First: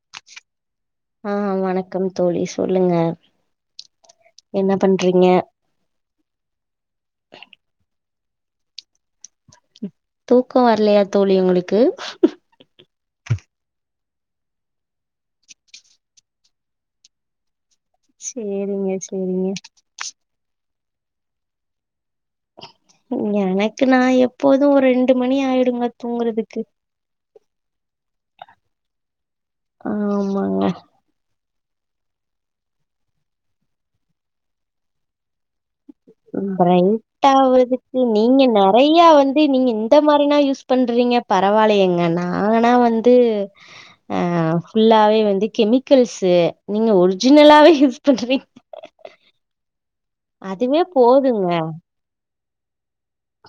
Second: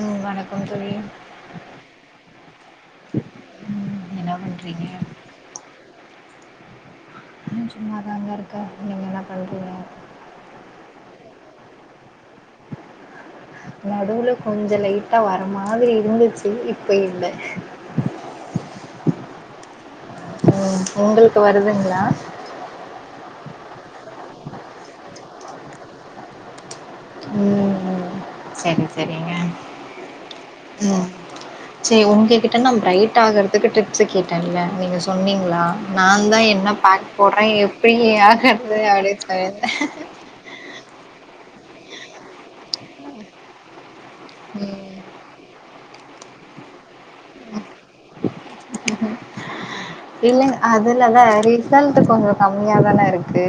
ம் வணக்கம் தோழி ஆ வணக்கம் தோழி சொல்லுங்க என்ன பண்றீங்க சும்மாதாங்க இருக்க நீங்க என்ன பண்ற தூக்கோ வர்லயா தோழி ஒங்ளுக்கு நடுவுல கொஞ்ச லைட்டா வர மாரி இருந்துச்சு இப்ப இல்ல சேரிங்க சேரிங்க ம் ஒங்ளுக்கு வருதுங்ளா எனக்கு நா எப்போதூ ஒரு ரெண்டு மணி ஆயிடுங்க தூங்றதுக்கு ம் சரி சரிங்க ஆமாங்க ம் சேரி ஒங்க கிட்ட நா பிரைட் ஆகறதுக்கு டரிப்ஸு கேட்டேன்ல நீங்க சொன்னீங்ளா பிரைட் ஆவறதுக்கு நீங்க ஆகுறது நெறையா அப்படின்னு வந்து நீங்க சொல்லிருந்தேன் இந்த மாரிலா யூஸ் பண்றீங்க பரவால்லயேங்க நானா வந்து ஆ ம் ஃபுல்லாவே வந்து கெமிக்கல்ஸு நீங்க ஒரிஜினலாவே யூஸ் பண்றீங்க [inaudible] இல்லைங்க அதுவே அதுலதா போதுங்க ரிசல்ட் கொஞ்சோ கம்மியா தான இருக்கு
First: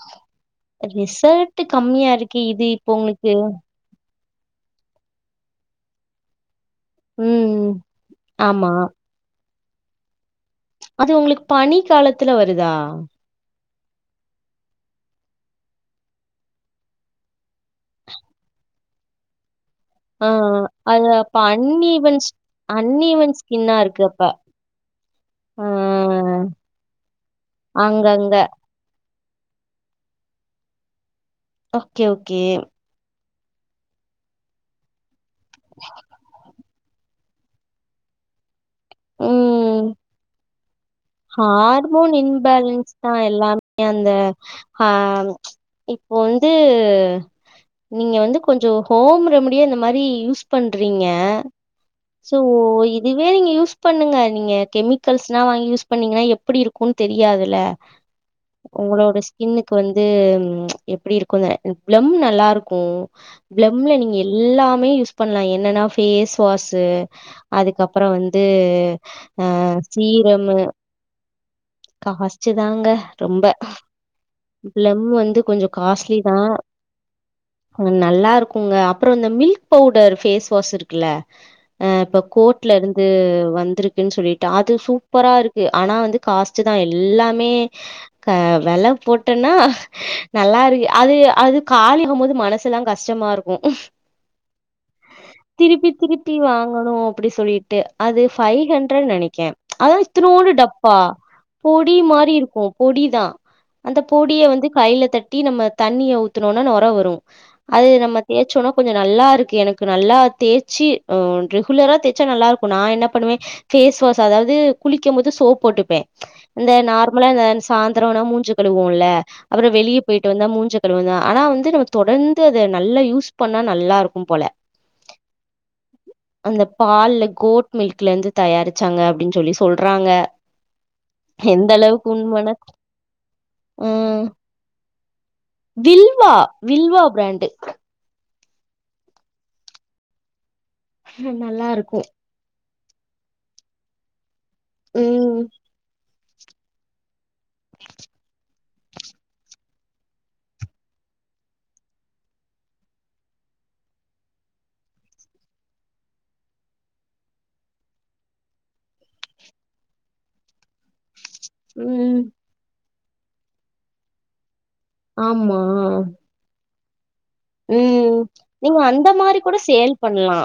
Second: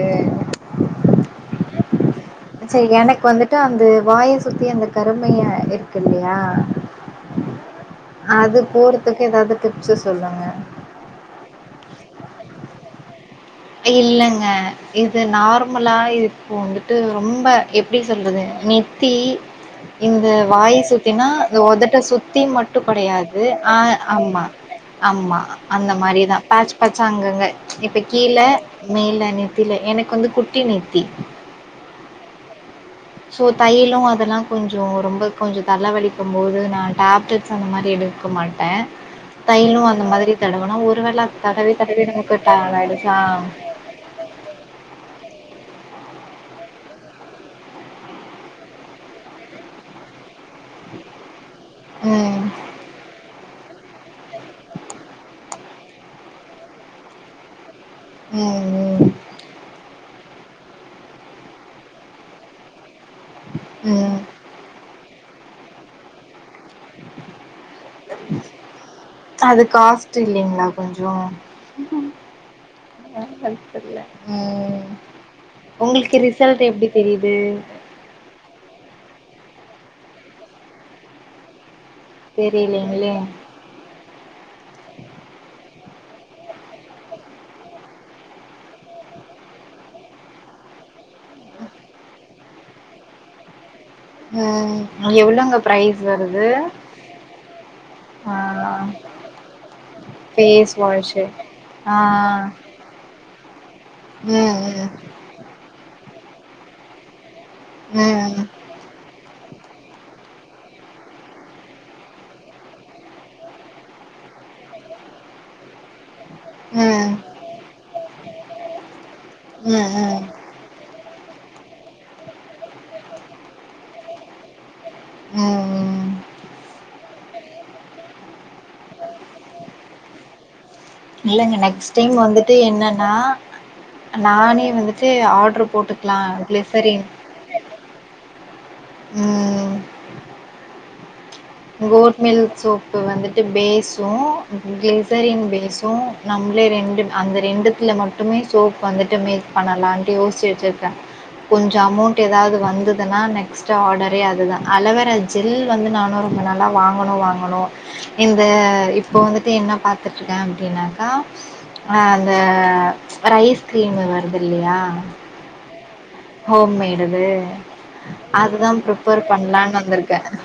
ரிசல்ட் கம்மியாருக் சரி எனக் வந்துட்டு அந்த வாய சுத்தி அந்த கருமையா இருக்கு இல்லயா ம் அது ஆமா போறதுக்கு ஏதாது டிப்ஸு சொல்லுங்க அது ஒங்ளுக்கு பனிக்காலத்துல வருதா இல்லங்க இது நார்மலா இப்போ வந்துட்டு ரொம்ப எப்டி சொல்றது நீ த்தீ ஆ இந்த வாய அது சுத்தினா அப்ப இந்த ஒதட்ட அன்ஈவன் ஸ் சுத்தி மட்டு அன்ஈவன் கெடையாது ஸ்கின்னா ஆ இருக்கு அப்ப. ஆமா ஆம்மா ஆ அந்த மாரிதா பேச் பேச்சா அங்கங்க இப்ப அங்கங்க. கீழே மேல நெத்தில எனக்கு வந்து குட்டி நெத்தி ஓக்கே ஓக்கே சோ தைலொ அதெல்லா கொஞ்சொ ரொம்ப கொஞ்சொ தல வலிக்கு போது நா டேப்லெட்ஸ் அந்த மாரி எடுக்க மாட் ட ம். தைலோ அந்த மாரி தடவுனா ஒருவேளா அந் ஹார்மோன் இம்பேலன்ஸ் தா எல்லாமே அந்த ஆ இப்போ வந்து நீங்க வந்து கொஞ்ச ஹோம் ரெமடியா இந்த மாரி யூஸ் பண்றீங்க சோ ம். இதுவே நீங்க யூஸ் பண்ணுங்க நீங்க கெமிக்கல்ஸ்ல்லா வாங்கி யூஸ் எப்டி இருக்குனு தெரியாதுல ம், ம், ஒங்களோட ஸ் கின்னுக்கு வந்து எப்டி இருக்குனு பிளம் நல்லாருக்கு பிளம்ல நீங்க ம். எல் எல்லாமே யூஸ் பண்லா என்னன்னா ஃபேஸ் வாஸு அதுக்கப்பறோ வந்து ஆ சீரம்மு ஆ காஸ்ட்டு தாங்க ரொம்ப ம் பிளம் வந்து கொஞ்ச உங்களுக்கு காஸ்ட்லி தா ரிசல்ட் எப்படி தெரியுது? அது நல்லா இருக்குங்க அப்பறோ இந்த மில்க் பவுடர் ஃபேஸ் வாஸ் இருக்குல்ல ஆ இப்ப கோர்ட்லருந்து தெரியலைங்களே! வந்துருக் இருக்குன்னு சொல்லிட்டு அது சூப்பரா இருக்கு ஆனா வந்து காஸ்ட்டு தா எல்லாமே க வெல போட் டன்னா நல்லாருக்கு அது அது காலி போது மனசு எல்லா கஷ்டமா இருக்கு ம். எவ்வளோங்க திருப்பி பிரைஸ் திருப்பி வருது? வாங்கணு அப்டி சொல்லிட்டு அது ஆ ஃபைவ் ஹண்டரடு நெனைக்கே அதா இத்துணுண்டு ஃபேஸ் டப்பா வாஷு. ஆ. பொடி மாரி இருக்கு பொடி தா அந்த பொடிய ம், வந்து ம். கையில தட்டி நம்ம தண்ணிய ஊத்துனோனா நொர வரு அது நம்ம ம், தேய்ச்சோனா கொஞ்ச நல்லா இருக்கு எனக்கு நல்லா தேய்ச்சி ஆ ரெகுலரா தேய்ச்சா நல்லா இருக்கு நா என்ன பண்ணுவே ஃபேஸ் வாஷ் அதாவது குளிக்கம் போது சோப் போட்டுப்பே இந்த ம். நார்மலா இந்த சாய்ந்தர ஆனா மூஞ்சி கழுவோல அப்புற ம், வெளிய ம். போயிட் டு வந்தா மூஞ்சக் கழுவோந்தா ஆனா வந்து நம்ம தொடர்ந்து அத நல்லா யூஸ் பண்ணா நல்லா இருக்கும் போல ம் அந்த பால்ல கோட் மில்க்ல இருந்து தயாரிச்சு சாங்க அப்டின்னு சொல்லி சொல்றாங்க இல்லங்க எந்த நெக்ஸ்ட் அளவுக்கு டைம் உண்மனா வந்துட்டு என்னன்னா ஆ நானே வந்துட்டு ஆர்டரு போட்டுக்கலா வில்வா கிளுஸரி வில்வா பிராண்டு ம் நல்லா இருக்கு கோட்மில் சோப்பு வந்துட்டு பேஸு ம் கிளஸரின் பேஸு நம்மளே ரெண்டு அந்த ரெண்டுத்துல மட்டுமே சோப் வந்துட்டு மேக் பண்ணலான்ட்டு யோசிச்சு வச்சருக்கே கொஞ்ச மௌண்ட் ரம் ச்சச் ஏதாது வந்க்த்னபாம்ப நெக்ஸ்டு ஆர்டரே அதுதா அலவரா ஜெில் வந்து நானூறு நம்ம நல்லா வாங்கணு வாங்கணு இந்த இப்போது வந்துட்டு என்ன பாரத்துருக்கே அப்டின்னாக்கா ஆ ம் அந்த ஒரு ஐஸ்கிரீம் வருது இல்லயா ஆமா ஹோம்மெய்டு ம் அதுஅதுதா நீங்க அந்த ப்ரிபர் மாரி கூட பண்ணலான்னு சேல் வந்திருக்க பண்லா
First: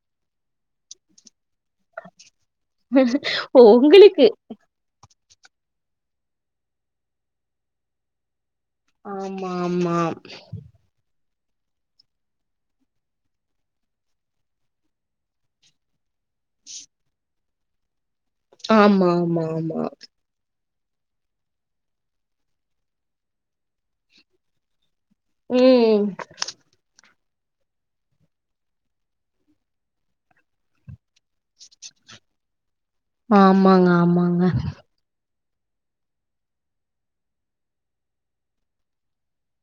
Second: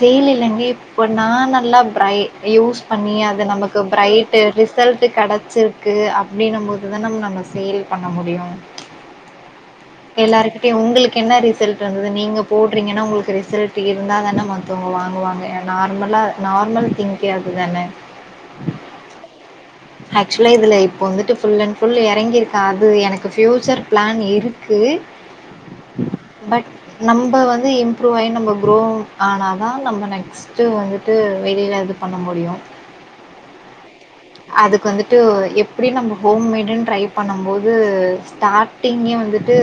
செய்லலில்லேங்கே இப்ப நா நல்லா பிரைட் யூஸ் பண்ணி அது நமக்கு உங்களுக்கு பிரைட்டு ரிஸ்க் ரிசல்ட்டு் கெடச்சிருக்கு அப்டின்னும் போது தா நம்ம நம்ம சேல் பண்ண முடியு ஆமா ஆமா எல்லாருக்கிட்டயு உங்களுக் கு என்ன ரிசல்ட் வந்தது நீங்க போடுறீங்கன்னா உங்களுக்கு ரிசல்ட் இருந்தா தானே மத்தவங்க வாங்குவாங்க நார்மலா நார்மல் திங்கே அது தான ஆமா ஆமா ஆமா ஆக்சுவலா இதுல இப்போ வந்துட்டு ஃபுல் அண்ட் ஃபுல் எறங்கிருக்கா அது எனக்கு ஃப்யூச்சர் பிளான் இருக்கு. ம் பட் நம்ப வந்து இம்ப்ரூவ் ஆயி நம்ம க்ரோ ஆனாதா நம்ம நெக்ஸ்ட் க்ஸ்ட்டு வந்துட்டு வெளியில இது பண்ண முடியு ஆமாங்க ஆமாங்க அதுக்கு வந்துட்டு எப் அப்டி நம்ம ஹோம்மேடுன்னு ட்ரை பண்ணுபோது ஸ்டார்ட் டிங்கே வந்துட்டு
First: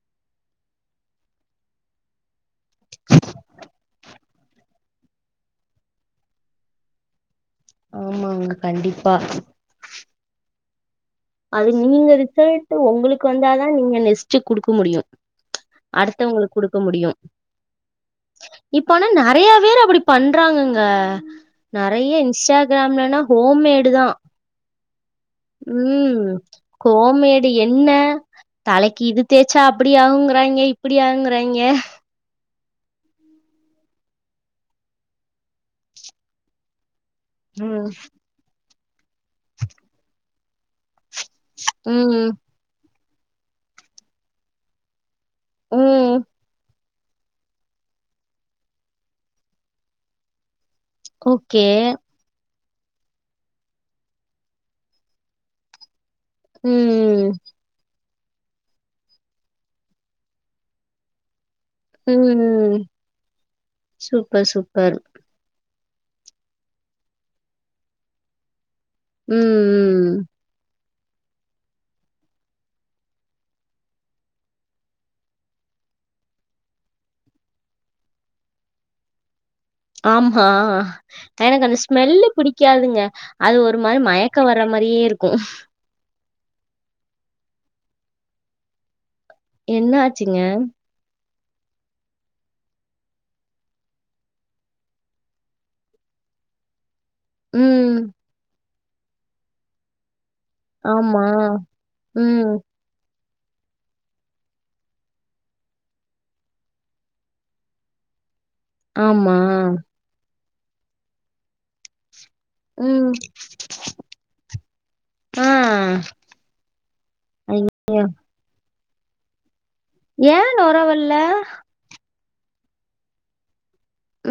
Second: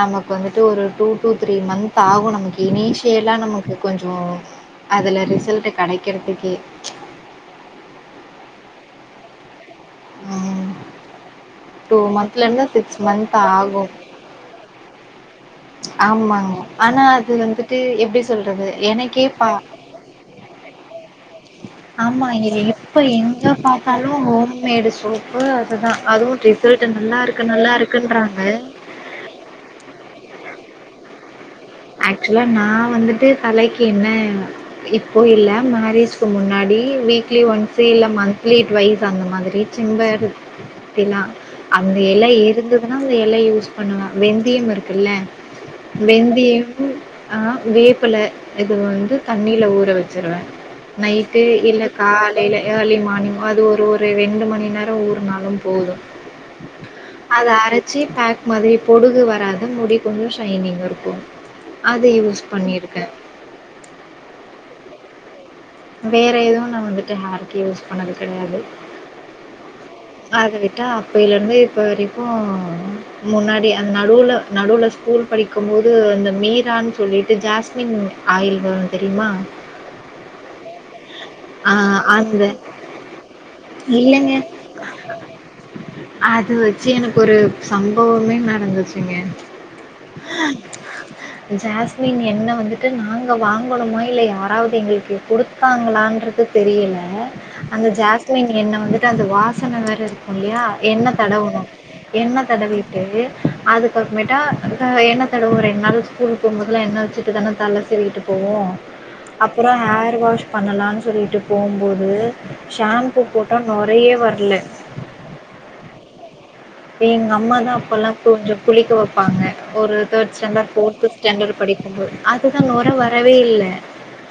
நமக்கு வந்துட்டு ஒரு டூ டூ த்ரீ மந்த் ஆகு நமக்கு இனிஷியல்லா நமக்கு கொஞ்ச அதுல ரிசல்ட்டு கெடைக்கிறதுக்கு ஆமாங்க கண்டிப்பா ஆமா [unintelligible] அது நீங்க ரிசல்ட் உங்களுக்கு வந்தா தா ஆகும் நீங்க நெஸ்ட்டு குடுக்க முடியும் ஆமாங்க அடுத்தவங்களுக்கு கொடுக்க முடியு ஆனால் அது வந்துட்டு எப்படி சொல்கிறது இப்ப ஆனா எனக்கே பா நிறைய பேர் அப்டி பண்றாங்கங்க நிறைய ஆமாம் இன்ஸ்டாகிராம்லன்னா ஹோம்மேடு தா ஹோம் மேடு சூப்பு ம் கோமேடு நல்லா என்ன இருக்குன்றாங்க தலைக் இது தேய்ச்சா அப்டி ஆகுங்கிறாங்க இப்டி ஆகுங்கிறாங்க ஆக்சுவலா நா வந்துட்டு தலைக்கு என்ன இப்போ இல்ல மேரேஜ்க்கு முன்னாடி வீ மத்தி ஒன்ஸே ம் இல்லை மந்த்லி ட் வைஸ் அந்த மாதிரி சிம்பிலாம் அந்த மாரி தா அந்த ம் இலை இருந்ததுன்னா அந்த இலை யூஸ் பண்ணணு வெந்தியம் இருக்குல்ல ம் வெந்தியம் ஆ வேப்புல இது வந்து தண்ணில ஊற வச்சுருவேன் நைட்டு ஓகே இல்ல கால் ஏர்லி மார்னிங் அது ஒரு ஒரு ரெண்டு மணி நேரம் ஊருனாலும் போதும் ம் அது அரைச்சி பேக் மாதிரி பொடுகு வராது முடி கொஞ்சம் ஷைனிங் இருக்கும் ம் ம் சூப்பர் சூப்பர் வேற எதுவும் நான் வந்துட்டு மாத்தி யூஸ் பண்ணது கிடையாது ம்ம் அத விட்டா அப்பிலையிலிருந்து இப்போ வரைக்கும் முன்னாடி அந்த நடுவுல நடுவுல ஸ்கூல் படிக்கும் போது அந்த மீரான்னு சொல்லிட்டு ஜாஸ்மின் ஆயுள் வேரும் தெரியுமா ஆமா எனக்கு ஆ அந்த ஸ்மெல்லு அந்த பிடிக்காதுங்க அது ஒரு மாதிரி இல்லங்க மயக்கம் வரா மாதிரியே இருக்கும் அது வச்சு ஒரு சம்பவமே நடந்துச்சிங்க என்னாச்சுங்க ஜாஸ்மின் எண்ணெ வந்துட்டு நாங்க வாங்கணுமோ இல்லா யாராவது எங்களுக்கு கொடுத்தாங்களான்றது தெரியலா அந்த ம் ஜாஸ்மின் எண்ணெ வந்துட்டு அந்த வாசனை வேற இருக்கும் இல்லையா எண்ணெ ஆமா தடவுணும் என்ன ம் தடவை ட்டு அது பக்கமேட்டா எண்ணெ தடவிட்டு ரெண்டு நாள் ஸ்கூல் போகும் போதல்லாம் எண்ணா வச்சிட்டு தானே தலை சீவிட்டு போவோம் ஆமா அப்புறம் ஹேர் வாஷ் பண்ணலாம்னு சொல்லிட்டு போகும்போது ம் ஷாம்பு போட்டா நொரையே வரலே ம்ம் எங்க அம்மா தான் அப்பெல்லாம் கொஞ்சம் குளிக்க வைப்பாங்க ஒரு தேர்ட் ஏ நொர ஸ்டாண்ட்ர்ஃபோர்த்து வல்ல ஸ்டாண்டர்ட் படிக்கும் அதுதான் நொர வரவே இல்லை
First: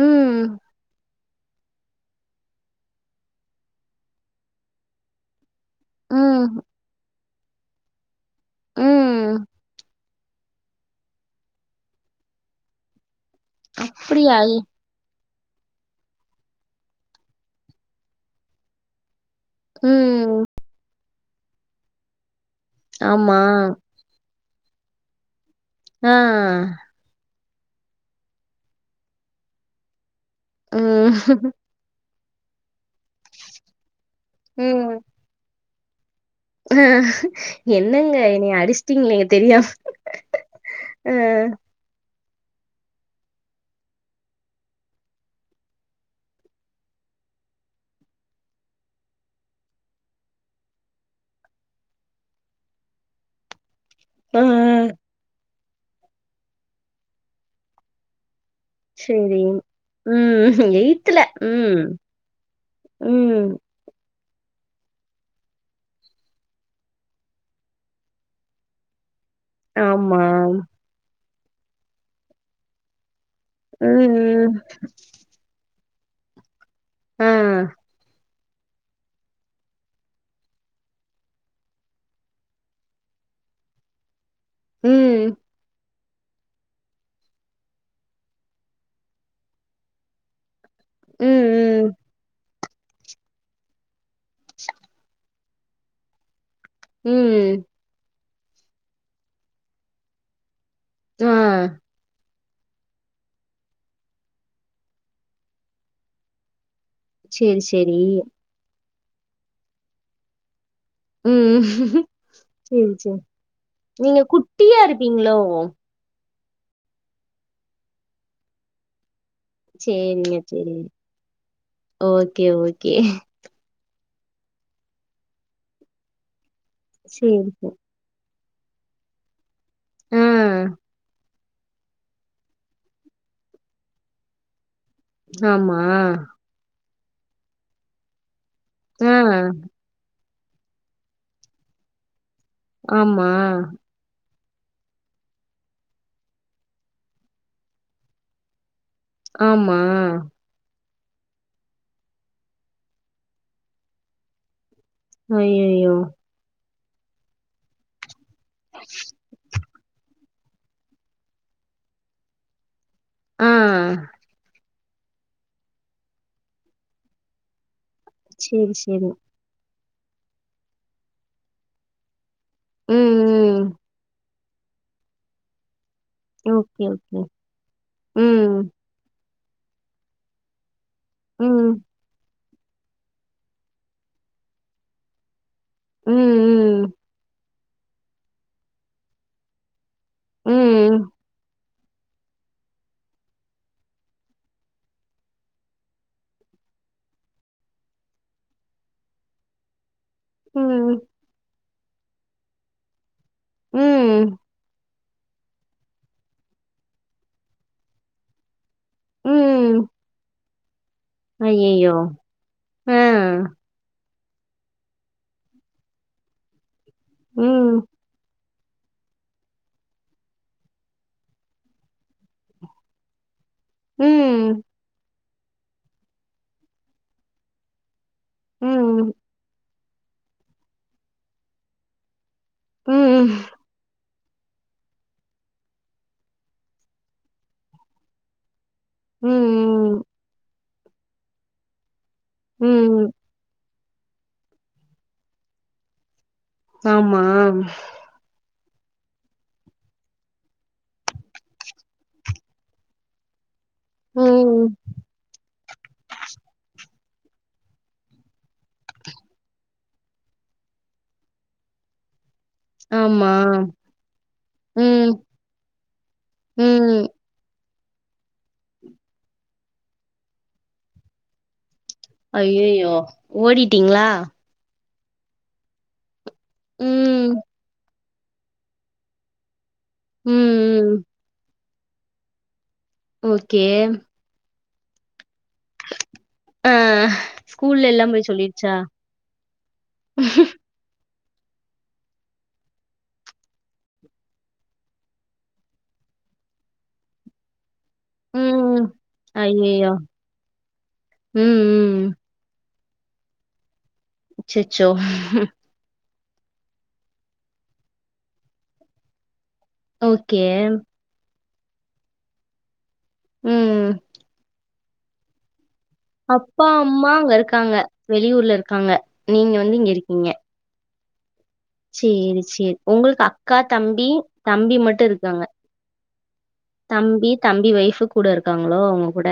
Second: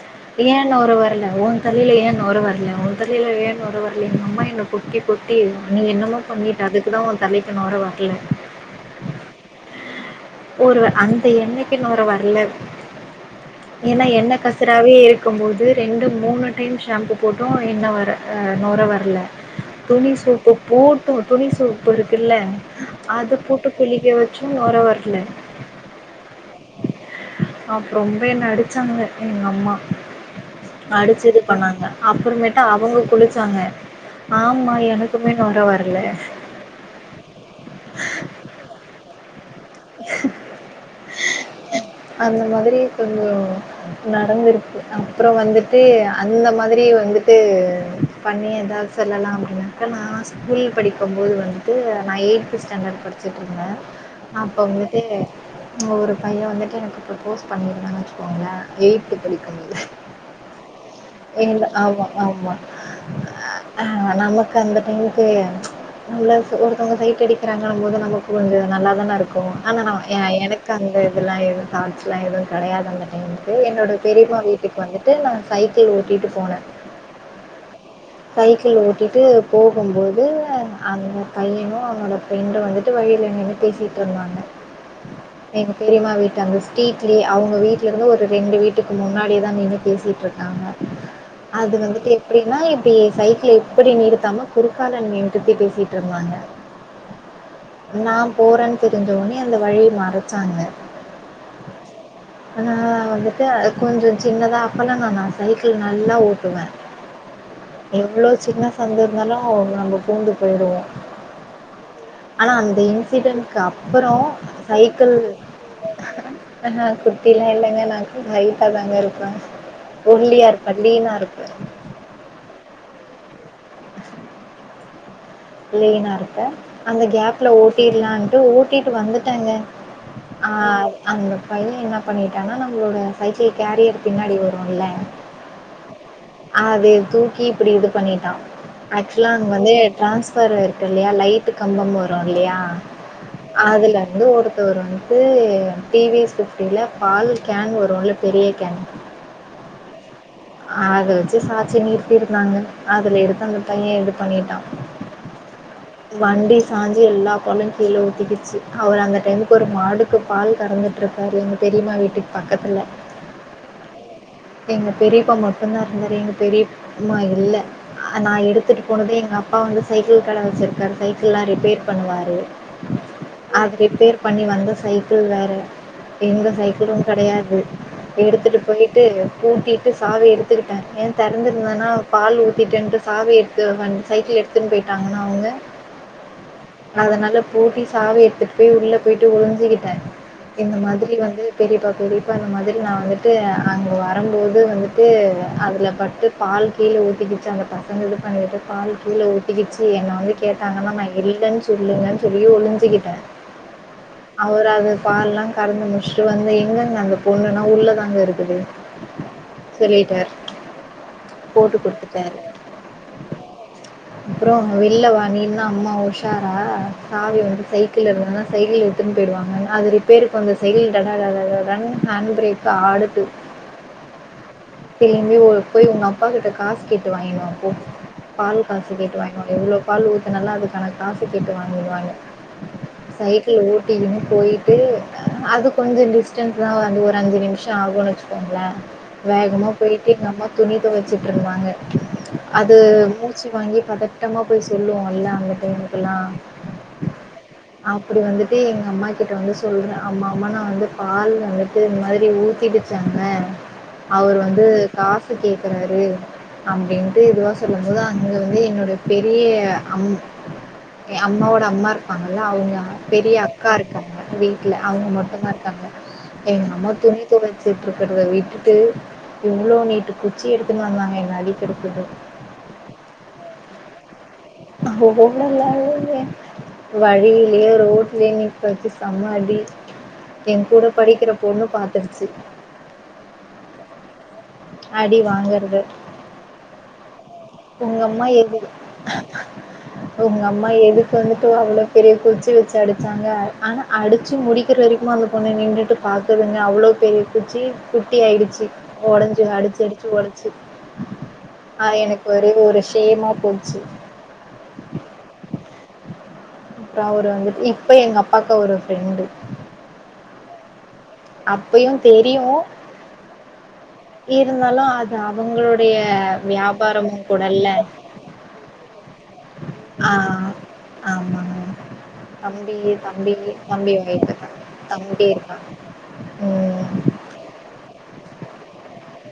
ம் ஏன் நொரா வரல தலைல ஏன் நொர வரலே உன் தலையில ஏன்நொரை வரல அம்மா என்தலைல கொட்டி கொட்டி நீ என்னமோ ம், பண்ணிட்டு அதுக்குதான் உன் தலையிலா நொரை வரல உம் ஒரு அந்த எண்ணைக்கு நொரை வரல ஏன்னா எண்ணெ அப்படியா? கசராவே இருக்கு இருக்கும்போது ரெண்டு மூணு டைம் ஷாம்பு போட்டும் எண்ணெ வரல நொர வரல துணி ம். சோப்பு போட்டு துணி சோப்பு இருக்குல்ல அதை ஆமா. போட்டு புளி இங்க வச்சும் நொர வரல ஆ ஆ அப்ப ரொம்ப என்ன அடுச்சாங்க எங்க அம்மா ம். அடுச்சு இது பண்ணாங்க அப்புறமேட்டா அவுங்க குளுச்சாங்க ஆமா எனக்குமே நொர வரலா அ என்னங்க என்னைய அடுச்சிட்டீங்ளே தெரியாமா ஆ அந்த மாதிரி கொஞ்சோ நடந்திருக்கு அப்புற வந்துட்டு அந்த மாதிரி வந்துட்டு பண்ணி ஏதாவது செல்லலா அப்டி வெக்கலா ஸ்கூல் படிக்கும் போது வந்துட்டு நா ஏயித் ஸ்டாண்டட் படிச்சுட்டு இருந்தே ஆ. அப்போ வந்துட்டு ஒரு பைய வந்துட்டு எனக்கு ப்ரப்போஸ் பண்ணியிருந்தான் வெச்சுக்கோங்களே எயித்து சரி. படிக்கும் போது ம். எங்க ம். ஆமா ஆமா ம். ஆ நமக்கு அந்த டைமுக்கு நம்ள ஒருத்தவங்க சைட் அடிக்குறாங்கம்போது நமக்கு கொஞ்சோ நல்லாதான இருக்கு க்கு ஆனா நா ஆமா. எனக்கு அந்த இதெல்லா எதுவு தாட்ஸ்லா எதுவு கெடயாது அந்த டைம்ல இது என்னோட பெரியம்மா ம். வீட்டுக்கு வந்துட்டு நா சைக்கிள் ஓட்டிட்டு போனே ஆ சைக்கிள் ஓட்டிட்டு போகும்போது அந்த பையனு அவனோட ப்ரெண்டு வந்துட்டு வழில நின்னு பேசிட்டு இருந்தாங்க ம். பெரியம்மா வீட்டு அங்க ஸ்ட்ரீட்லே அவுங்க வீட்லருந்து ஒரு ரெண்டு வீட்டுக்கு முன்னாடி தா நின்னு பேசிட்டு இருக்காங்க அது ம். ம். வந்துட்டு எப்டின்னா இப்டி சைக்கிள் எப்டி நிறுத்தாம குறுக்கால நி பத்தி பேசிட்டு இருந்தாங்க உம் நா போறேன் தெரிஞ்ச உடனே அந்த வழிய மறச்சாங்க ஆ ஆனா வந்துட்டு கொஞ்சோ சின்னதா அப்பல்லா நா நா சைக்கிள் நல்லா ஓட்டுவே சரி, சரி. எவ்ளோ சின்ன சந்து இருந்தாலு நாங்க பூந்து போயிடுவோ ம். ஆனா அந்த சரி, சரி. இன்சிடென்ட்க் அப்பறோ நீங்க குட்டியா சைக்கிள் இருப்பீங்களோ? ஆ குட்டிலா இல்லங்க நா ஹைட்டா தாங்க இருப்பே சரிங்க, ஒள்ளியா சரி. இருப்பே லீனா இருப்பே ஓகே ஓகே [inaudible] லீனா இருப்பே அந்த சரி, கேப்ல சரி. ஓட்டிர்லான்ட்டு ஓட்டிட்டு வந்துட்டேங்க ஆ அங்க பைய என்னா பண்ணிட்டனா நம்மளோட சைக்கிள் கேரியர் பின்னாடி வருல்ல ஆமா அத தூக்கி இப்டி இது பண்ணிட்டா ஆ ஆக்சுவலா இது வந்து ட்ரன்ஸ்பர் இருக்கு இல்லயா லைட்டு கம்பம் வரு இல்லயா ஆமா அதுல இருந்து ஒருத்தவரு வந்து து டி வி யஸ் பிஃப்டில பால் கேன் வருல்ல பெரிய கேன் ஆமா அத வச்சு சாச்சு நிறுத்திருந்காங்க அதுல எடுத்து அந்த பைய இது பண்ணிட்டா அய்யயோ வண்டி சாஞ்சு எல்லா பாலு கீழ ஊத்திகிச்சு அவர் அந்த டைமுக்கு ஒரு மாடுக்கு பால் கறந்துட்டு இருக்காரு எங்க பெரியம்மா வீட்டுக்கு பக்கத்துல ஆ எங்க பெரியப்பா மட்டுதா இருந்தாரு எங்க பெரியம்மா இல்ல அ நா சேரி எடுத்துட்டு சேரி போனதே எங்க அம் அப்பா வந்து சைக்கிள் கட வச்சிருக்காரு சைக்கிள்லா ரிப்பேர் பண்ணுவாரு ம் ம் அது ரிப்பேர் பண்ணி வந்த சைக்கிள் வேற எங்க ஓகே சைக்கிளும் ஓகே கடையாது எடுத்துட்டு ம் போயி ட்டு ஊத்திட்டு சாவி எடுத்துக்குட்டே ஏன் ம் தறந்துருந்தன்னா பால் ஊத்திட்டேன்டு சாவி எடுத்து வன் சைக்கிள் எடுத்துன்னு போயிட்டாங்கன்னா அவங்க ம் ம் அதனால பூட்டி சாவி எடுத்துட்டு போய் உள்ள போயிட்டு ஒளிஞ்சிக்கிட்டே இந்த ம் மாதிரி வந்து பெரியப்பா பெரியப்பா இந்த மாதிரி நா வந்துட்டு அங்க வரம்போது வந்துட்டு அதுல பட்டு பால் கீழ ஊத்திக்கிச்சு அந்த பசங்க இது பண்ணிட்டு பால் கீழ ஊத்திக்கிச்சு ஏன்னா கேட்டாங்கன்னா ம் நா இல்லன்னு சொல்லுங்கன்னு சொல்லி ஒளிஞ்சுகிட்டே ம் அவர் அது பால்லா கறந்து முடிச்சுட்டு வந்து எங்கங்க அந்த பொண்ணுன்னா உள்ளதாங்க இருக்குது ம் சொல்லிட்டாரு போட்டு அய்யய்யோ குடுத்துட்டாரு ஆ அப்புறோ அவங்க வெள்ல்ல வா நீ இன்னா அம்மா உஷாரா சாவி வந்து ம் சைக்கிள் இருந்தன்னா சைக்கிள் எடுத்துன்னு போயிடுவாங்க அங் அது ரிப்பேருக்கு வந்த சைக்கில் டடா டடா டடான்னு ஹேண்ட் ப்ரேக்கு ஆடுது ம் திரும்பி ஊருக் போயி உங்க அப்பா கிட்ட காஸ் கேட்டு வாங்கினு வா போ பால் காசு ம் கேட்டு வாங்கின்னு வாங்க எவ்ளோ பால் ஊத்தனல்ல அதுக்கான காசு கேட்டு வாங்கிடுவானு ம் சைக்கிளு ஓட் ட்டிக்கின்னு போயிட்டு அது கொஞ்சோ டிஸ்டன்ஸ் தா வந்து ஒரு அஞ்சு நிமிஷோ ஆகுன்னு வச்சுக்கோங்களே வேகமா ம் போயிட்டு எங்கம்மா துணி தொவச்சிட்ருந்தாங்க அது ம் மு ச்சி வாங்கி பதட்டமா போய் சொல்லுவோல்ல அந்த டைமுக்குல்லா ஆமா ப்புடி வந்துட்டு எங்க அம்மாக்கிட்ட வந்து சொல்ற அம்மா அம்மா நா வந்து பால் வந்துட்டு இந்த மாரி ஊத்திடுச்சு அங்க அவரு வந்து ம் காசு கேக்குறாரு அப்டின்ட்டு இதுவா சொல்லும் போது அங்க வந்து என்ன பெரிய அம் எ அம்மாவோட அம்மா இருக் ப்பாங்கல்ல அவுங்க ஆமா பெரிய அக்கா இருக்காங்க வீட்ல அவுங்க ம் மட்டுந்தா இருக்காங்க எங்க அம்மா ம் துணி தொவச்சிட்ருக்கறத விட்டுட்டு இவ்ளோ நீட்டு குச்சி எடுத்துன்னு வருவாங்க என்ன அடிக்குரத்துக்கு அய்யயோ ஓடிட்டீங்ளா ஆ ஓடலா இல்லயே ம் வழியிலே ரோட்லே நிக்க வச்சி சு செம்ம அடி ம், என் கூட ம். படிக்கிற பொண்ணு பாத்துருச்சு ஓகே அடி வாங்கறது ஆ ஸ்கூல்ல உங்க எல்லாம் அம்மா போய் எது சொல்லிருச்சா? உங்க அம் மா எதுக்கு வந்துட்டு அவ்ளோ பெரிய குச்சு வெச்சு அடிச்சாங்க ஆனா அடிச்சு முடிக்கிற வரிக்குமே அந்த பொண்ணு நின்டுட்டு பாக்குதுங்க அவ்ளோ பெரிய குச்சி குட்டி ஆயிடுச்சி ம். ஓ ஒடஞ்சுரோ அடிச்சு ஐயய்யோ! அடிச்சு ஒடச்சு ம், அ ம். எனக் ஒரே ஒரு ஷேமா போச்சு ச்சேச்சோ அப்றோ அவர் வந்துட்டு இப்ப எங்க அப்பாக்கு அவரு ஃப்ரெண்டு ஓகே அப்பையு தெரியு ம். இருந்தாலு அத் து அவுங்களுடைய அப்பா, அம்மா வியாபாரமு அங்க கூடல்ல இருக்காங்க. வெளியூர்ல இருக்காங்க நீங்க வந்து இங்க ஆ இருக்கீங்க. ஆமாங்க சேரி தம்பி சேரி உங்களுக்கு தம்பி அக்கா தம்பி ஒய்ஃப் இருக்காங்க தம்பி மட்டோ இருக்காங்க இருக்கா ம் தம்பி தம்பி ஒய்ஃபு கூட இருக்காங்களோ உங்க கூட